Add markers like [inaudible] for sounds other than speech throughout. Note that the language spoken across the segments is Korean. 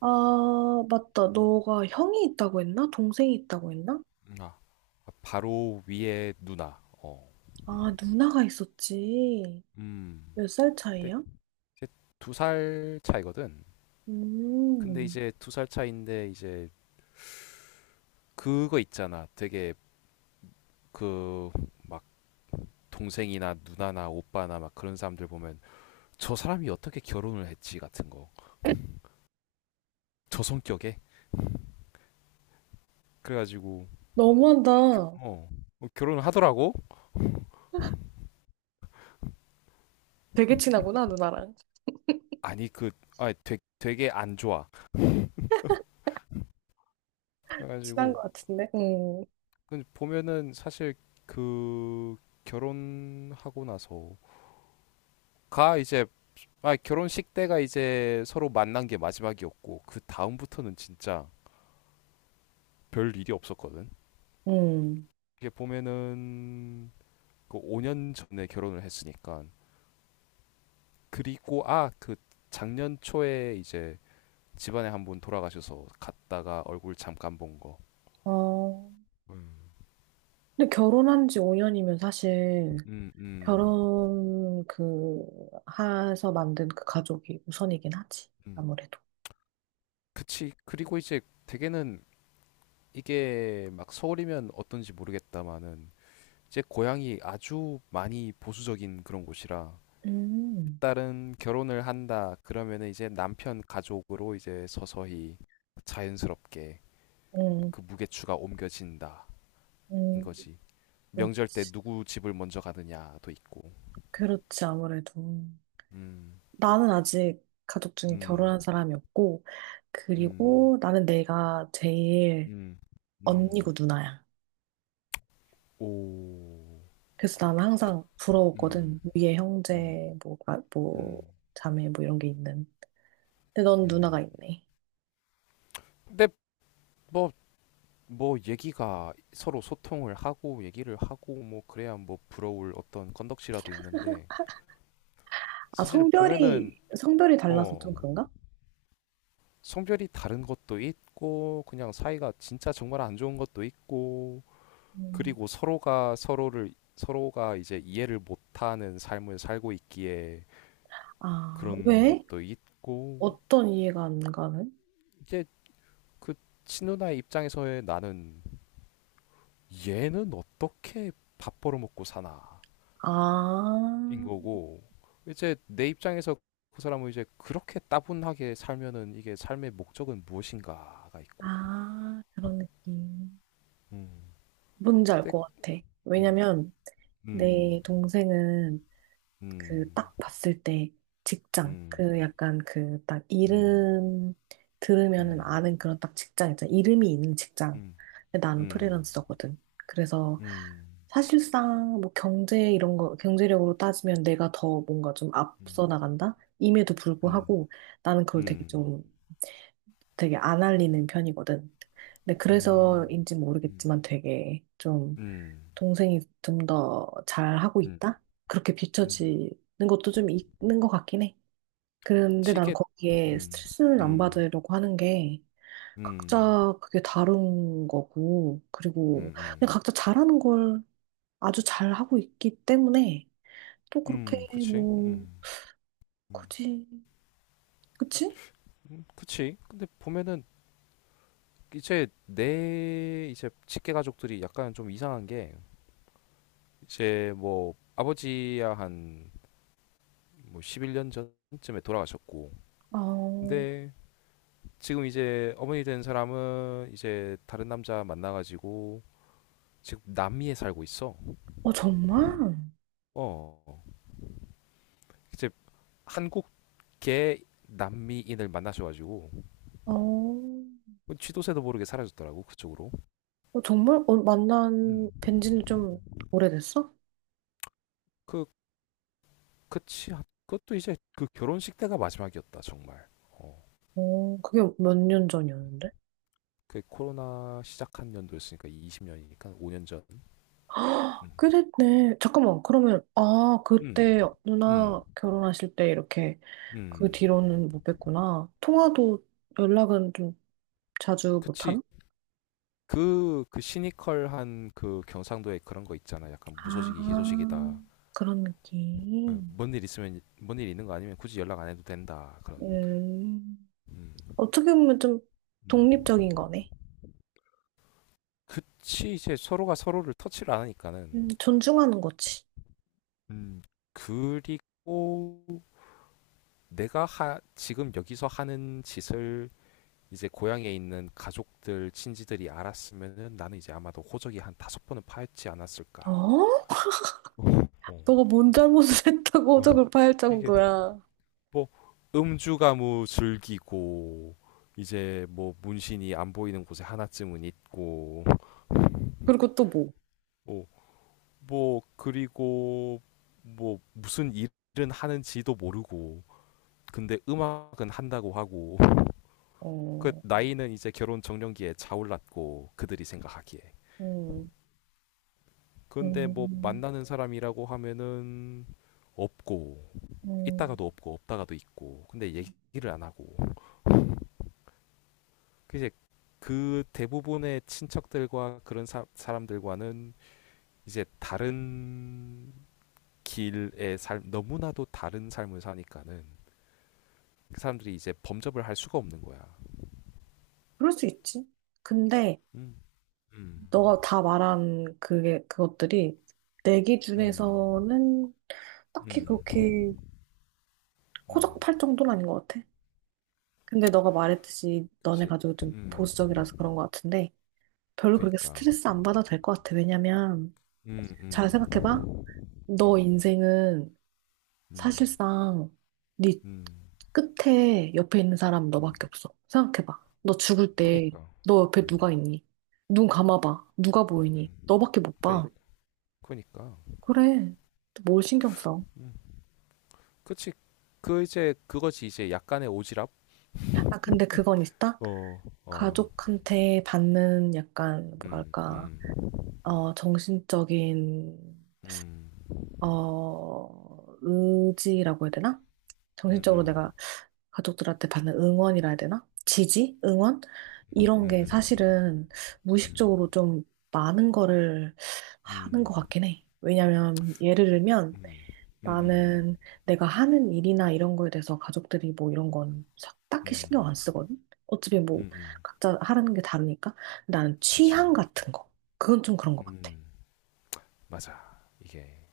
아, 맞다. 음. 너가 형이 있다고 했나? 동생이 있다고 했나? 아, 바로 위에 누나. 어. 아, 누나가 있었지. 음. 몇 살 근데 차이야? 이제 두 살 차이거든. 근데 음, 이제 두 살 차이인데 이제 그거 있잖아. 되게 그 막 동생이나 누나나 오빠나 막 그런 사람들 보면 저 사람이 어떻게 결혼을 했지 같은 거. 저 성격에. 그래가지고 겨- 너무한다. 어, 결혼을 하더라고. 되게 친하구나, [laughs] 누나랑. 아니 되게 안 좋아. [laughs] 친한 그래가지고 것 같은데. 응, 근데 보면은 사실 그 결혼하고 나서가 이제 아, 결혼식 때가 이제 서로 만난 게 마지막이었고 그 다음부터는 진짜 별 일이 없었거든. 응. 이게 보면은 그 5년 전에 결혼을 했으니까, 그리고 아, 그 작년 초에 이제 집안에 한 분 돌아가셔서 갔다가 얼굴 잠깐 본 거. 어, 음. 근데 결혼한 지 5년이면 사실 음. 음. 결혼 해서 만든 그 가족이 우선이긴 하지. 음. 아무래도. 그치. 그리고 이제 대개는 이게 막 서울이면 어떤지 모르겠다마는 제 고향이 아주 많이 보수적인 그런 곳이라 음, 일단은 결혼을 한다 그러면은 이제 남편 가족으로 이제 서서히 자연스럽게 음, 그 무게추가 옮겨진다 인 음, 거지. 명절 때 그렇지. 누구 집을 먼저 가느냐도 있고. 그렇지, 아무래도. 음. 나는 아직 가족 중에 음. 결혼한 사람이 없고, 음. 그리고 나는 내가 제일 음. 음. 언니고 누나야. 오. 그래서 나는 항상 음. 부러웠거든. 위에 음. 형제, 뭐, 아, 뭐, 음. 자매, 뭐 이런 게 있는. 근데 넌 누나가 음. 있네. 근데 뭐 뭐 얘기가 서로 소통을 하고 얘기를 하고 뭐 그래야 뭐 부러울 어떤 건덕지라도 있는데 아, 사실 보면은 성별이 달라서 어, 좀 그런가? 성별이 다른 것도 있고 그냥 사이가 진짜 정말 안 좋은 것도 있고 음. 그리고 서로가 서로를 서로가 이제 이해를 못하는 삶을 살고 있기에 아, 그런 왜? 것도 있고. 어떤 이해가 안 가는? 이제 그 친누나의 입장에서의 나는, 얘는 어떻게 밥 벌어먹고 사나 아, 인 거고, 이제 내 입장에서 그 사람은 이제 그렇게 따분하게 살면은 이게 삶의 목적은 무엇인가가 있고. 아, 그런 느낌. 음. 뭔지 알 땡. 것 같아. 음. 왜냐면, 음. 내 동생은 그 음. 딱 봤을 때 직장 음. 그 약간 그 딱 음. 이름 음. 들으면은 음. 아는 그런 딱 직장 있잖아 이름이 있는 직장. 근데 음. 나는 음. 프리랜서거든. 그래서 음. 음. 사실상 뭐 경제 이런 거 경제력으로 따지면 내가 더 뭔가 좀 앞서 나간다 임에도 음. 불구하고 나는 그걸 되게 음. 좀 되게 안 알리는 편이거든. 근데 음. 그래서인지 모르겠지만 되게 좀 음. 동생이 좀 더 잘하고 음. 있다? 그렇게 음. 비춰지는 것도 좀 있는 것 같긴 해. 그런데 나는 치게. 거기에 음. 스트레스는 안 음. 받으려고 하는 게 음. 각자 그게 다른 거고, 음. 그리고 그냥 음. 각자 잘하는 걸 아주 잘하고 있기 때문에 또 그렇게 그치. 뭐, 음. 음. 굳이, 그치? 그치. 근데 보면은 이제 내 이제 직계 가족들이 약간 좀 이상한 게, 이제 뭐 아버지야 한뭐 11년 전쯤에 돌아가셨고. 어, 근데 지금 이제 어머니 된 사람은 이제 다른 남자 만나가지고 지금 남미에 살고 있어. 어, 정말? 어, 이제 한국계 남미인을 만나셔가지고 어, 쥐도새도 모르게 사라졌더라고 그쪽으로. 어, 정말? 어, 만난 음. 뵌지는 좀 오래됐어? 그 그치. 그것도 이제 그 결혼식 때가 마지막이었다, 정말. 어. 어, 그게 몇 년 전이었는데? 그 코로나 시작한 연도였으니까 20년이니까 5년 전. 음. 그랬네. 잠깐만, 그러면, 아, 음. 그때 음. 누나 결혼하실 때 이렇게 그 음. 뒤로는 못 뵀구나. 통화도 연락은 좀 자주 그치. 못하나? 그 시니컬한 그 경상도에 그런 거 있잖아. 약간 아, 무소식이 희소식이다. 그런 어, 느낌. 뭔일 있으면, 뭔 일 있는 거 아니면 굳이 연락 안 해도 된다. 그런. 음, 음. 어떻게 보면 좀 음. 독립적인 거네. 그치. 이제 서로가 서로를 터치를 안 하니까는. 존중하는 거지. 음. 그리고 내가 지금 여기서 하는 짓을 이제 고향에 있는 가족들, 친지들이 알았으면은 나는 이제 아마도 호적이 한 다섯 번은 파헤치지 않았을까. 어? 어. 어. 너가 뭔 잘못을 [laughs] 했다고 어. 호적을 파일 이게 정도야. 뭐 음주가무 즐기고, 이제 뭐 문신이 안 보이는 곳에 하나쯤은 있고, 그리고 또 뭐? 어, 뭐 그리고 뭐 무슨 일은 하는지도 모르고, 근데 음악은 한다고 하고, 그 어, 나이는 이제 결혼 적령기에 차올랐고 그들이 생각하기에. 음, 근데 뭐 음, 만나는 사람이라고 하면은 없고, 음, 있다가도 없고 없다가도 있고, 근데 얘기를 안 하고, 그 이제 그 대부분의 친척들과 그런 사람들과는 이제 다른 길의 삶, 너무나도 다른 삶을 사니까는 그 사람들이 이제 범접을 할 수가 없는 거야. 그럴 수 있지. 근데, 음. 음. 너가 다 말한 그것들이 내 음. 기준에서는 딱히 음. 그렇게 음. 호적팔 정도는 아닌 것 같아. 근데 너가 말했듯이 너네 그치. 가족이 좀 음. 보수적이라서 그런 것 같은데 별로 그렇게 그니까. 스트레스 안 음. 받아도 될 것 같아. 왜냐면 음. 잘 음. 생각해봐. 너 음. 인생은 음. 사실상 네 음. 끝에 옆에 있는 사람 음. 너밖에 없어. 생각해봐. 너 죽을 때 그니까. 너 옆에 음. 누가 있니? 눈 감아봐. 누가 보이니? 음. 너밖에 못 그니까. 봐. 그니까. 그래. 뭘 신경 써? 음. 그치. 그 이제 그거지, 이제 약간의 오지랖. 아, 근데 그건 있다? 어. 어. 가족한테 받는 약간, 음. 뭐랄까, 음. 어, 정신적인, 음. 어, 의지라고 해야 되나? 음. 정신적으로 음. 내가 가족들한테 받는 응원이라 해야 되나? 지지? 응원? 음. 이런 게 음. 사실은 음. 무의식적으로 좀 많은 거를 음. 음. 하는 것 음. 같긴 해. 왜냐면, 예를 들면, 음. 나는 내가 하는 일이나 이런 거에 대해서 가족들이 뭐 이런 건 사- 딱히 음. 신경 안 쓰거든? 어차피 음. 뭐 음. 각자 하라는 게 다르니까. 근데 나는 그치. 취향 같은 거. 그건 좀 그런 것 같아. 음. 맞아, 이게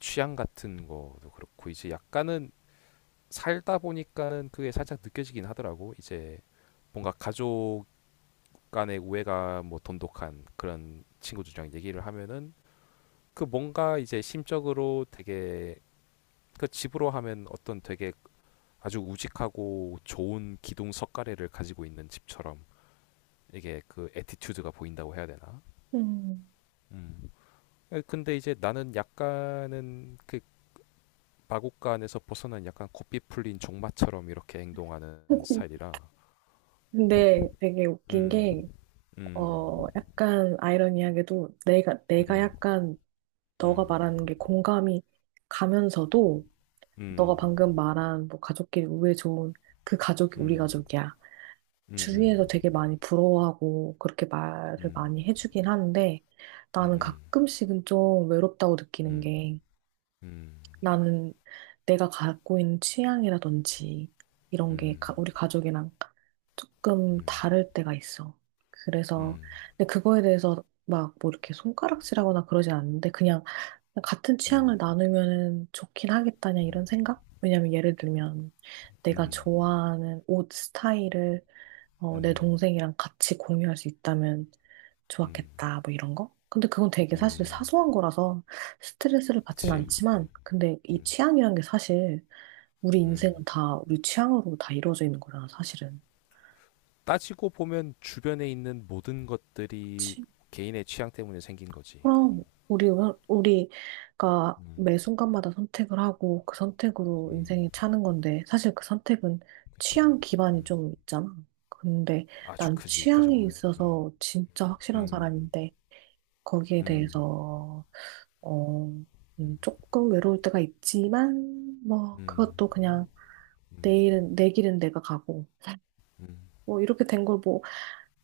취향 같은 거도 그렇고 이제 약간은 살다 보니까는 그게 살짝 느껴지긴 하더라고. 이제 뭔가 가족 간의 우애가 뭐 돈독한 그런 친구들이랑 얘기를 하면은 그 뭔가 이제 심적으로 되게 그, 집으로 하면 어떤 되게 아주 우직하고 좋은 기둥 석가래를 가지고 있는 집처럼 이게 그 애티튜드가 보인다고 해야 되나? 음. 음. 에, 근데 이제 나는 약간은 그 마곡간에서 벗어난 약간 고삐 풀린 종마처럼 이렇게 행동하는 [laughs] 스타일이라. 근데 되게 웃긴 음. 게, 음. 어, 약간 아이러니하게도 내가 음. 약간 너가 음. 말하는 게 공감이 가면서도 너가 음. 방금 말한 뭐 가족끼리 우애 좋은 그 가족이 우리 음. 가족이야. 음 주위에서 음. 되게 많이 부러워하고 그렇게 말을 음. 많이 해주긴 하는데 음 나는 음. 가끔씩은 좀 음. 음. 음. 외롭다고 느끼는 음. 게 음. 음. 나는 내가 갖고 있는 취향이라든지 이런 게 가- 우리 가족이랑 조금 다를 때가 있어. 그래서 음. 근데 그거에 대해서 막 뭐 이렇게 손가락질하거나 그러진 않는데 그냥 같은 취향을 음. 나누면 좋긴 하겠다냐 이런 생각? 왜냐면 예를 들면 내가 음. 좋아하는 옷 스타일을 어, 내 음. 동생이랑 같이 공유할 수 있다면 음. 좋았겠다, 뭐 이런 거? 근데 그건 되게 사실 음. 사소한 거라서 스트레스를 받진 그치. 않지만, 근데 이 음. 취향이란 게 사실 우리 음. 인생은 다 우리 취향으로 다 이루어져 있는 거잖아, 사실은. 따지고 보면 주변에 있는 모든 것들이 개인의 취향 때문에 생긴 거지. 어. 그럼 우리 우리가 음. 매 순간마다 선택을 하고 그 선택으로 음. 인생이 차는 건데 사실 그 선택은 그치. 취향 기반이 음. 좀 있잖아. 근데 아주 난 크지. 따지고 취향이 보면. 음. 있어서 진짜 확실한 음. 사람인데 거기에 음. 대해서 어, 조금 외로울 때가 있지만 뭐 음. 그것도 그냥 뭐. 음. 내일은 내 길은 내가 가고 음. 뭐 이렇게 된 걸뭐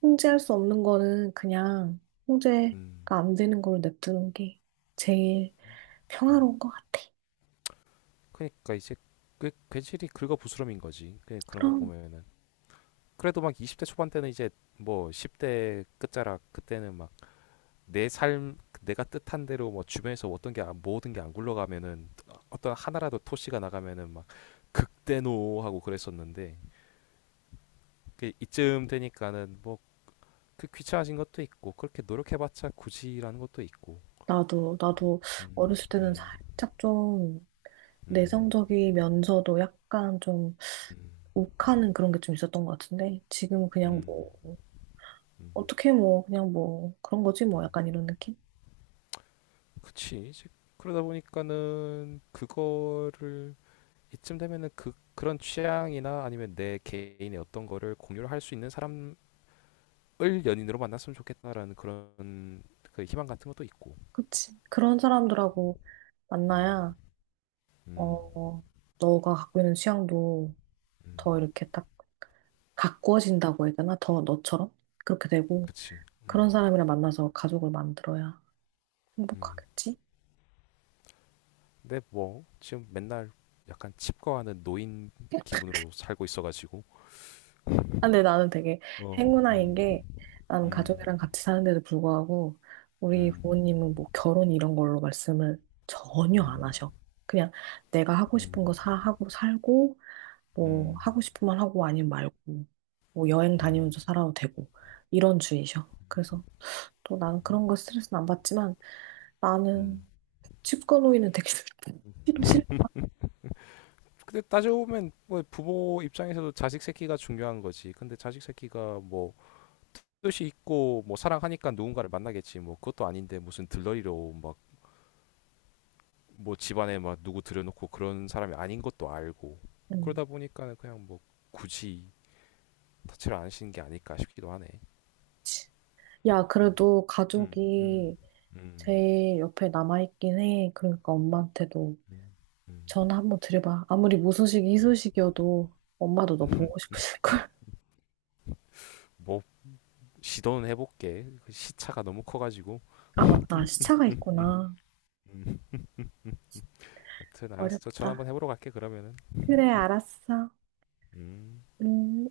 통제할 수 없는 거는 그냥 통제가 음. 안 되는 걸 냅두는 게 제일 음. 평화로운 것 같아. 그러니까 이제 그 괜시리 긁어 부스럼인 거지. 그런 거 그럼 보면은. 그래도 막 20대 초반 때는 이제 뭐 10대 끝자락 그때는 막 내 삶, 내가 뜻한 대로 뭐 주변에서 어떤 게 모든 게 안 굴러가면은 어떤 하나라도 토시가 나가면은 막 극대노 하고 그랬었는데 그 이쯤 되니까는 뭐 그 귀찮아진 것도 있고 그렇게 노력해봤자 굳이라는 것도 있고. 나도 음. 어렸을 때는 음. 살짝 좀 음. 내성적이면서도 약간 좀 음. 욱하는 그런 게 좀 있었던 것 같은데 지금은 그냥 음. 뭐 어떻게 뭐 그냥 뭐 그런 거지 뭐 약간 이런 느낌? 그치. 이제 그러다 보니까는 그거를 이쯤 되면은 그 그런 취향이나 아니면 내 개인의 어떤 거를 공유를 할 수 있는 사람을 연인으로 만났으면 좋겠다라는 그런 그 희망 같은 것도 있고. 그치. 그런 사람들하고 음. 만나야 음. 어 너가 갖고 있는 취향도 더 음. 이렇게 딱 가꾸어진다고 해야 되나? 더 너처럼? 그렇게 되고 그치. 그런 음. 사람이랑 만나서 가족을 만들어야 음. 행복하겠지? 근데 뭐 지금 맨날 약간 칩거하는 노인 기분으로 살고 있어가지고. 아, 근데 나는 되게 어. 행운아인 음. 게 나는 음. 가족이랑 같이 사는데도 불구하고 우리 음. 부모님은 뭐 결혼 이런 걸로 말씀을 전혀 음. 안 하셔. 그냥 내가 하고 싶은 음. 거 사, 하고 살고 뭐 음. 하고 싶은 말 하고 아니면 말고 뭐 여행 음. 다니면서 살아도 되고 이런 주의셔. 그래서 또 나는 그런 거 스트레스는 안 받지만 나는 음. 칩거노이는 되게 [laughs] 싫어. 싫어. 근데 따져 보면 뭐 부모 입장에서도 자식 새끼가 중요한 거지. 근데 자식 새끼가 뭐 뜻이 있고 뭐 사랑하니까 누군가를 만나겠지. 뭐 그것도 아닌데 무슨 들러리로 막 뭐 집안에 막 누구 들여놓고 그런 사람이 아닌 것도 알고, 음. 그러다 보니까는 그냥 뭐 굳이 터치를 안 하시는 게 아닐까 싶기도 하네. 야, 음. 그래도 음. 음. 가족이 음. 제일 옆에 남아있긴 해. 그러니까 엄마한테도 음. 전화 한번 드려봐. 아무리 무소식이 희소식이어도 엄마도 너 음. 보고 [laughs] 싶으실걸. 뭐 시도는 해볼게. 그 시차가 너무 커가지고. [laughs] 아, 맞다. 시차가 있구나. 음, 여튼 알았어. 전화 어렵다. 한번 해보러 갈게 그러면은. 그래, 알았어. 음. 음.